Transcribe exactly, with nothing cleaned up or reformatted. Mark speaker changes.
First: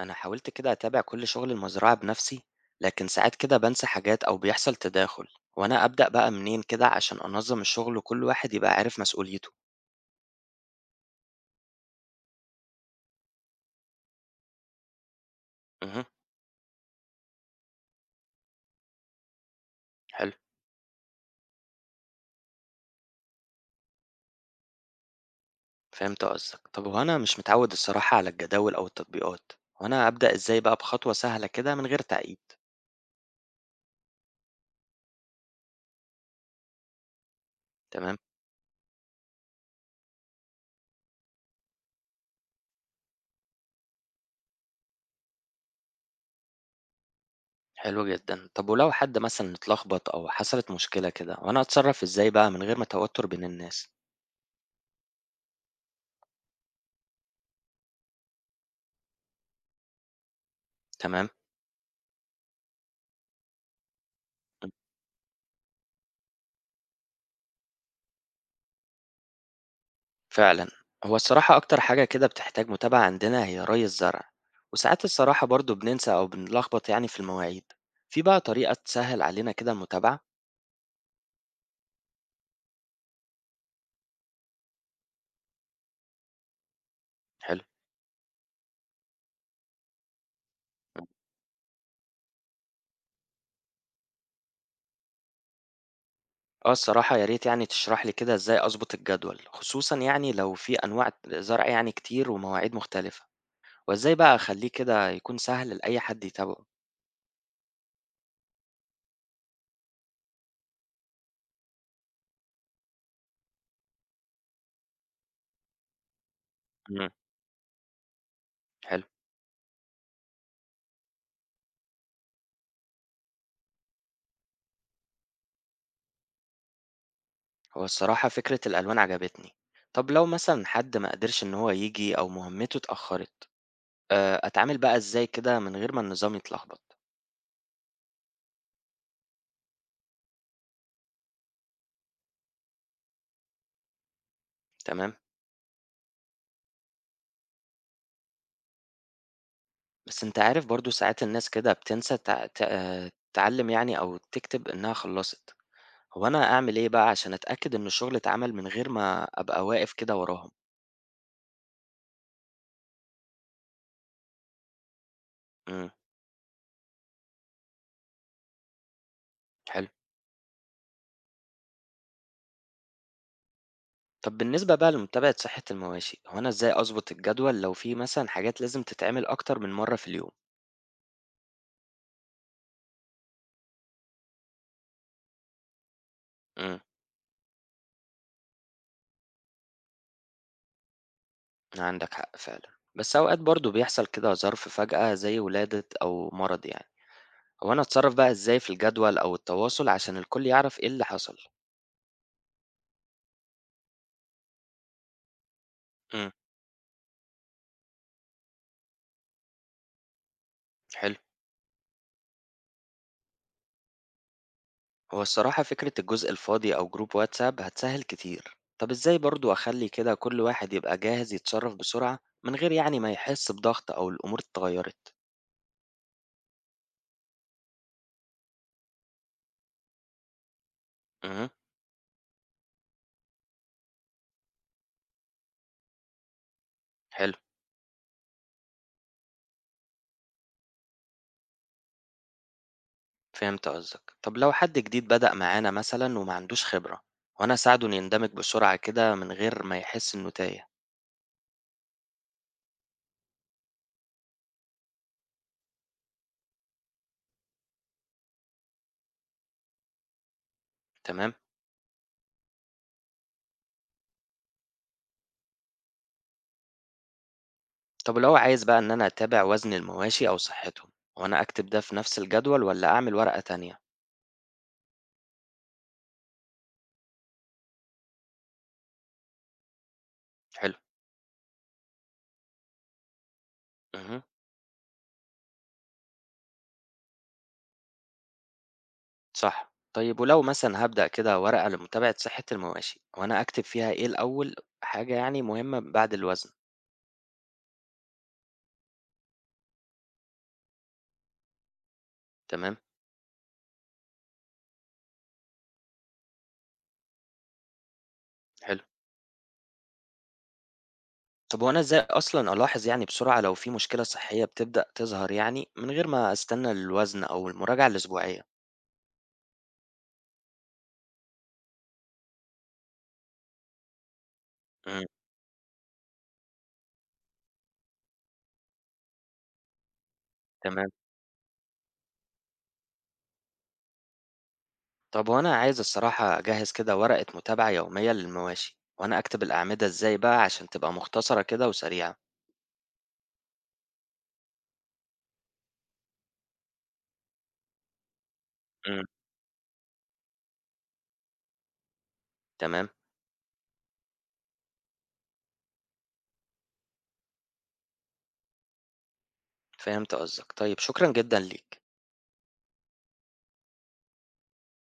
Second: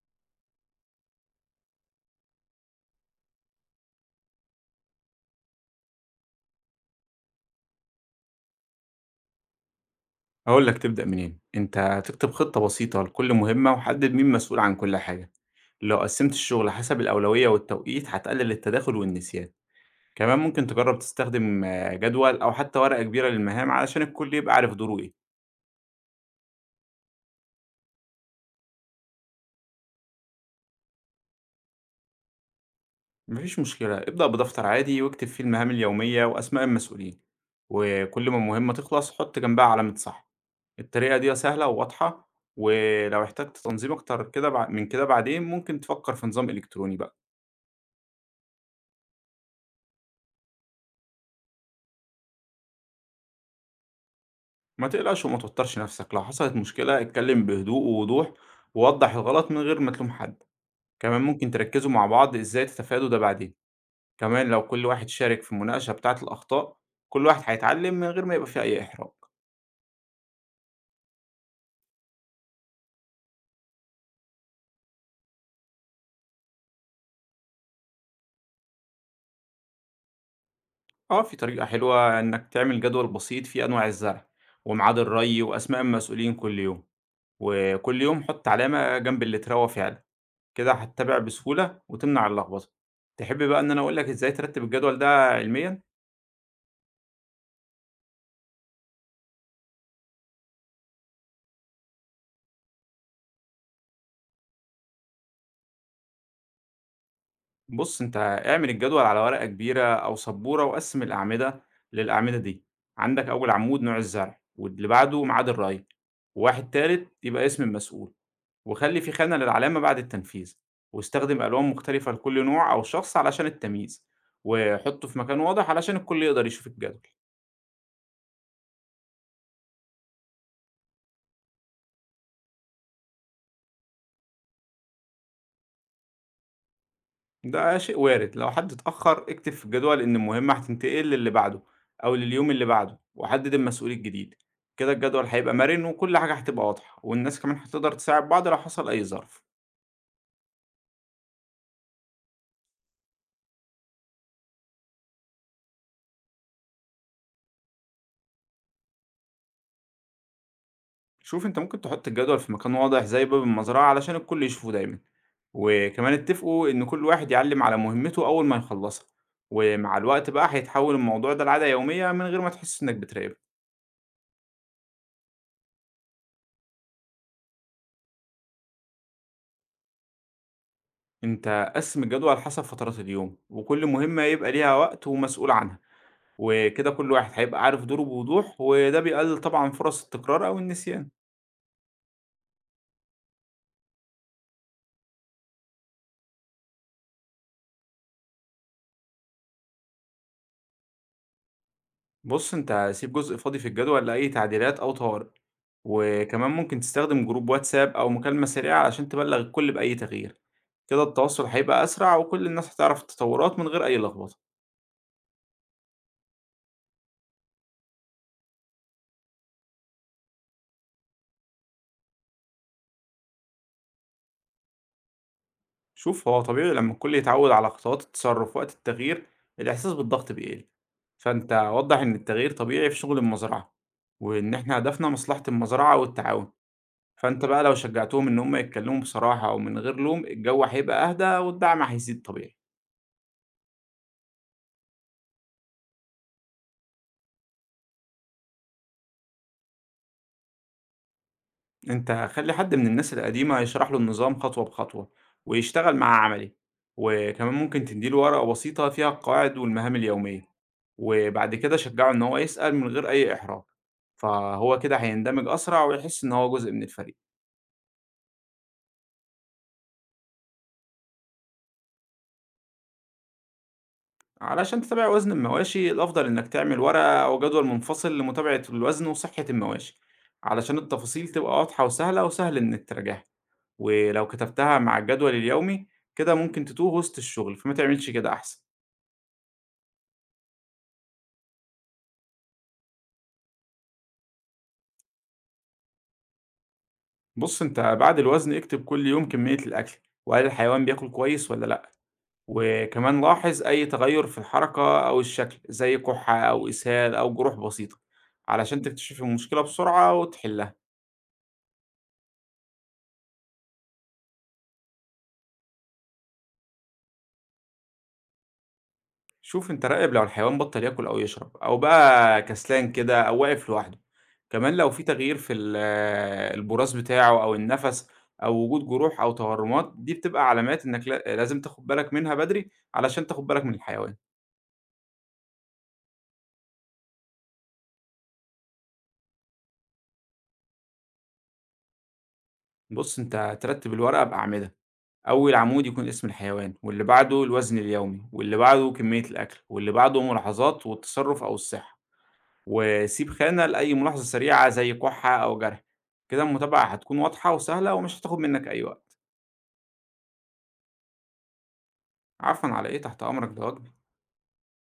Speaker 1: أنا حاولت كده أتابع كل شغل المزرعة بنفسي. لكن ساعات كده بنسى حاجات أو بيحصل تداخل. وأنا أبدأ بقى منين كده عشان أنظم الشغل وكل واحد يبقى عارف مسؤوليته؟
Speaker 2: هاقول لك تبدأ منين، أنت تكتب خطة بسيطة لكل مهمة وحدد مين مسؤول عن كل حاجة، لو
Speaker 1: امم
Speaker 2: قسمت الشغل حسب الأولوية والتوقيت هتقلل التداخل والنسيان،
Speaker 1: حلو.
Speaker 2: كمان ممكن تجرب تستخدم آه، جدول أو حتى ورقة كبيرة للمهام علشان الكل يبقى عارف دوره إيه،
Speaker 1: فهمت قصدك. طب وأنا مش متعود الصراحة على الجداول أو التطبيقات، وأنا أبدأ إزاي بقى بخطوة سهلة كده من غير تعقيد؟
Speaker 2: مفيش مشكلة ابدأ بدفتر عادي واكتب فيه المهام اليومية وأسماء المسؤولين،
Speaker 1: تمام.
Speaker 2: وكل ما مهمة تخلص حط جنبها علامة صح، الطريقة دي سهلة وواضحة ولو احتجت تنظيم أكتر كده بع- من كده بعدين ممكن تفكر في نظام إلكتروني بقى.
Speaker 1: حلو جدا. طب ولو حد مثلا اتلخبط أو حصلت مشكلة كده، وأنا أتصرف إزاي بقى من غير ما توتر بين الناس؟
Speaker 2: ما تقلقش وما توترش نفسك لو حصلت مشكلة اتكلم بهدوء ووضوح ووضح الغلط من غير ما تلوم حد، كمان
Speaker 1: تمام.
Speaker 2: ممكن تركزوا مع بعض ازاي تتفادوا ده بعدين، كمان لو كل واحد شارك في المناقشة بتاعة الأخطاء كل واحد هيتعلم من غير ما يبقى فيه أي إحراج.
Speaker 1: فعلا. هو الصراحة أكتر حاجة كده بتحتاج متابعة عندنا هي ري الزرع، وساعات الصراحة برضو بننسى أو بنلخبط يعني في المواعيد. في بقى طريقة تسهل علينا كده المتابعة؟
Speaker 2: اه في طريقة حلوة إنك تعمل جدول بسيط فيه أنواع الزرع وميعاد الري وأسماء المسؤولين كل يوم،
Speaker 1: حلو.
Speaker 2: وكل يوم حط علامة جنب اللي اتروى فعلا، كده هتتابع بسهولة وتمنع اللخبطة. تحب بقى إن أنا أقولك ازاي ترتب الجدول ده علميا؟
Speaker 1: اه الصراحة يا ريت يعني تشرح لي كده ازاي أظبط الجدول، خصوصا يعني لو في أنواع زرع يعني كتير ومواعيد مختلفة. وازاي بقى أخليه كده يكون سهل لأي حد يتابعه؟
Speaker 2: بُص، أنت اعمل الجدول على ورقة كبيرة أو سبورة وقسِّم الأعمدة للأعمدة دي، عندك أول عمود نوع الزرع واللي بعده ميعاد الري، وواحد
Speaker 1: مم.
Speaker 2: تالت يبقى اسم المسؤول، وخلّي
Speaker 1: حلو.
Speaker 2: في خانة للعلامة بعد التنفيذ، واستخدم ألوان مختلفة لكل نوع أو شخص علشان التمييز، وحُطّه في مكان واضح علشان الكل يقدر يشوف الجدول.
Speaker 1: هو الصراحة فكرة الألوان عجبتني. طب لو مثلا حد ما قدرش إن هو يجي أو مهمته اتأخرت، آآ، أتعامل بقى إزاي كده من غير ما النظام يتلخبط؟
Speaker 2: ده شيء وارد، لو حد اتأخّر اكتب في الجدول إن المهمة هتنتقل للي بعده أو لليوم اللي بعده، وحدد المسؤول الجديد، كده
Speaker 1: تمام.
Speaker 2: الجدول هيبقى مرن وكل حاجة هتبقى واضحة، والناس كمان هتقدر تساعد بعض لو حصل أي ظرف.
Speaker 1: بس أنت عارف برضه ساعات الناس كده بتنسى تع ت آآ، تعلّم يعني أو تكتب إنها خلّصت. هو أنا أعمل إيه بقى عشان أتأكد إن الشغل اتعمل من غير ما أبقى واقف كده وراهم؟
Speaker 2: شوف أنت ممكن تحط الجدول في مكان واضح زي باب المزرعة علشان الكل يشوفه دايمًا،
Speaker 1: إمم،
Speaker 2: وكمان اتفقوا إن كل واحد يعلّم على مهمته أول ما يخلّصها،
Speaker 1: حلو.
Speaker 2: ومع الوقت بقى هيتحول الموضوع ده لعادة يومية من غير ما تحس إنك بتراقبهم.
Speaker 1: طب بالنسبة بقى لمتابعة صحة المواشي، هو أنا إزاي أضبط الجدول لو في مثلًا حاجات لازم تتعمل أكتر من مرّة في اليوم؟
Speaker 2: أنت قسّم الجدول حسب فترات اليوم، وكل مهمة يبقى ليها وقت ومسؤول عنها.
Speaker 1: إمم،
Speaker 2: وكده كل واحد هيبقى عارف دوره بوضوح، وده بيقلل طبعًا فرص التكرار أو النسيان.
Speaker 1: عندك حق فعلًا. بس أوقات برضه بيحصل كده ظرف فجأة زي ولادة أو مرض يعني. هو أنا أتصرّف بقى إزاي في الجدول أو التواصل عشان الكل يعرف إيه اللي حصل؟
Speaker 2: بُص أنت سيب جزء فاضي في الجدول لأي تعديلات أو طوارئ،
Speaker 1: امم
Speaker 2: وكمان ممكن تستخدم جروب واتساب أو مكالمة سريعة عشان تبلغ الكل بأي تغيير، كده
Speaker 1: حلو.
Speaker 2: التواصل هيبقى أسرع وكل الناس هتعرف التطورات من غير أي لخبطة.
Speaker 1: هو الصراحة فكرة الجزء الفاضي أو جروب واتساب هتسهل كتير. طب إزاي برضو أخلي كده كل واحد يبقى جاهز يتصرف بسرعة من غير يعني ما يحس بضغط أو الأمور اتغيرت؟
Speaker 2: شوف هو طبيعي لما الكل يتعود على خطوات التصرف وقت التغيير، الإحساس بالضغط بيقل،
Speaker 1: امم
Speaker 2: فأنت وضّح إن التغيير طبيعي في شغل المزرعة، وإن إحنا هدفنا مصلحة المزرعة والتعاون.
Speaker 1: حلو.
Speaker 2: فأنت بقى لو شجّعتهم إن هم يتكلّموا بصراحة أو من غير لوم، الجو هيبقى أهدى والدعم هيزيد طبيعي.
Speaker 1: فهمت قصدك. طب لو حد جديد بدأ معانا مثلا وما عندوش خبرة، وأنا أساعده إنه يندمج بسرعة كده من غير ما يحس إنه تايه؟
Speaker 2: أنت خلّي حد من الناس القديمة يشرح له النظام خطوة بخطوة ويشتغل معاه عملي، وكمان ممكن تدّي له ورقة بسيطة فيها القواعد والمهام اليومية،
Speaker 1: تمام.
Speaker 2: وبعد كده شجّعه إن هو يسأل من غير أي إحراج، فهو كده هيندمج أسرع ويحس إن هو جزء من الفريق.
Speaker 1: طب لو عايز بقى إن أنا أتابع وزن المواشي أو صحتهم، وأنا أكتب ده في نفس الجدول ولا أعمل ورقة تانية؟
Speaker 2: علشان تتابع وزن المواشي الأفضل إنك تعمل ورقة أو جدول منفصل لمتابعة الوزن وصحة المواشي
Speaker 1: حلو.
Speaker 2: علشان التفاصيل تبقى واضحة وسهلة وسهل إنك تراجعها،
Speaker 1: امم.
Speaker 2: ولو كتبتها مع الجدول اليومي كده ممكن تتوه وسط الشغل فما تعملش كده أحسن.
Speaker 1: صح. طيب ولو مثلا هبدأ كده ورقة لمتابعة صحة المواشي، وأنا أكتب فيها إيه الأول؟ حاجة يعني مهمة بعد الوزن.
Speaker 2: بص أنت بعد الوزن اكتب كل يوم كمية الأكل وهل الحيوان بياكل كويس ولا لأ،
Speaker 1: تمام.
Speaker 2: وكمان لاحظ أي تغير في الحركة أو الشكل زي كحة أو إسهال أو جروح بسيطة
Speaker 1: حلو.
Speaker 2: علشان تكتشف المشكلة بسرعة وتحلها.
Speaker 1: طب وأنا إزاي أصلا ألاحظ يعني بسرعة لو في مشكلة صحية بتبدأ تظهر يعني من غير ما أستنى الوزن أو المراجعة الأسبوعية؟
Speaker 2: شوف أنت راقب لو الحيوان بطل ياكل أو يشرب أو بقى كسلان كده أو واقف لوحده، كمان لو في
Speaker 1: امم.
Speaker 2: تغيير في ال- البراز بتاعه أو النفس أو وجود جروح أو تورمات دي بتبقى علامات
Speaker 1: تمام.
Speaker 2: إنك لا- لازم تاخد بالك منها بدري علشان تاخد بالك من الحيوان.
Speaker 1: طب وأنا عايز الصراحة أجهز كده ورقة متابعة يومية للمواشي، وأنا أكتب الأعمدة إزاي بقى عشان تبقى مختصرة كده وسريعة؟
Speaker 2: بص أنت ترتب الورقة بأعمدة، أول عمود يكون اسم الحيوان واللي بعده الوزن اليومي واللي بعده
Speaker 1: مم.
Speaker 2: كمية الأكل واللي بعده ملاحظات والتصرف أو الصحة،
Speaker 1: تمام.
Speaker 2: وسيب خانة لأي ملاحظة سريعة زي كحة أو جرح، كده المتابعة هتكون واضحة وسهلة ومش هتاخد منك أي وقت.
Speaker 1: فهمت قصدك. طيب شكرا جدا ليك.
Speaker 2: عفوا على إيه، تحت أمرك ده واجبي.